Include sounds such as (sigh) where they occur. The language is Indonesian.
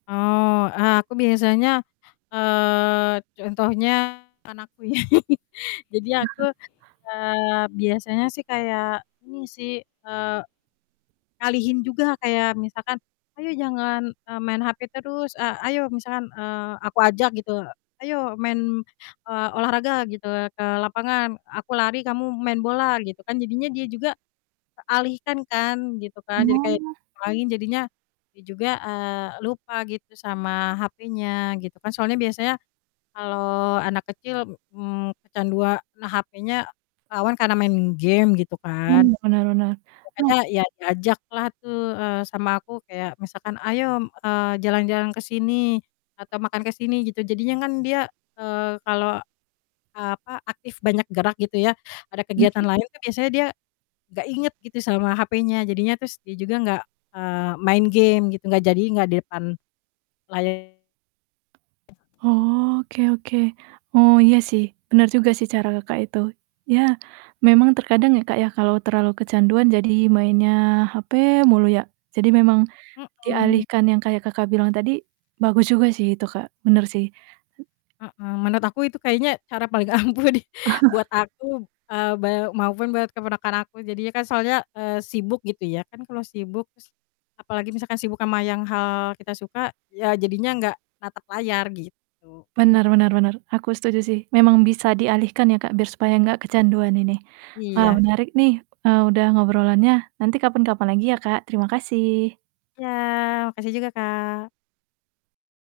Oh, eee, aku biasanya, eee, contohnya anakku ya. (chuckles) Jadi aku, eee, biasanya sih kayak ini sih, eee, ngalihin juga kayak misalkan, "Ayo jangan," eee, "main hape terus. A ayo-" Misalkan, eee, aku ajak gitu, "Ayo main," eee, "olahraga," gitu ya, "ke lapangan. Aku lari kamu main bola." Gitu kan, jadinya dia juga teralihkan kan gitu kan, jadi kayak Oh. main, jadinya dia juga, eee, lupa gitu sama hapenya gitu kan soalnya biasanya kalau anak kecil, mmm, kecandua nah hapenya rawan karena mainin game gitu kan. Mmm, bener bener. Oh Makanya iya diajaklah tuh, eee, sama aku kayak misalkan, "Ayo," mmm, eee, "jalan-jalan ke sini atau makan ke sini." Gitu jadinya kan dia, eee, kalau, eee, apa, aktif banyak gerak gitu ya ada kegiatan Mhm. lain kan biasanya dia gak inget gitu sama hapenya, jadinya terus dia juga gak, eee, main game gitu, gak jadinya gak di depan layar. Oke oke. Oh, iya sih. Bener juga sih cara Kakak itu. Iya memang terkadang ya, Kak, ya kalau terlalu kecanduan jadi mainnya hape mulu ya. Jadi memang Mhm. dialihkan yang kayak Kakak bilang tadi, bagus juga sih itu, Kak. Bener sih. Hmm Mhm. Menurut aku itu kayaknya cara paling ampuh di buat (chuckles) aku, eee, beu maupun buat keponakan aku. Jadinya kan soalnya, eee, sibuk gitu ya. Kan kalau sibuk terus apalagi misalkan sibuk sama yang hal kita suka iya jadinya enggak natap layar gitu. Benar benar benar. Aku setuju sih. Memang bisa dialihkan ya, Kak, biar supaya enggak kecanduan ini. Wah, Iya. menarik nih, eee, udah ngobrolannya. Nanti kapan-kapan lagi ya, Kak. Terimakasih. Iya makasih juga, Kak.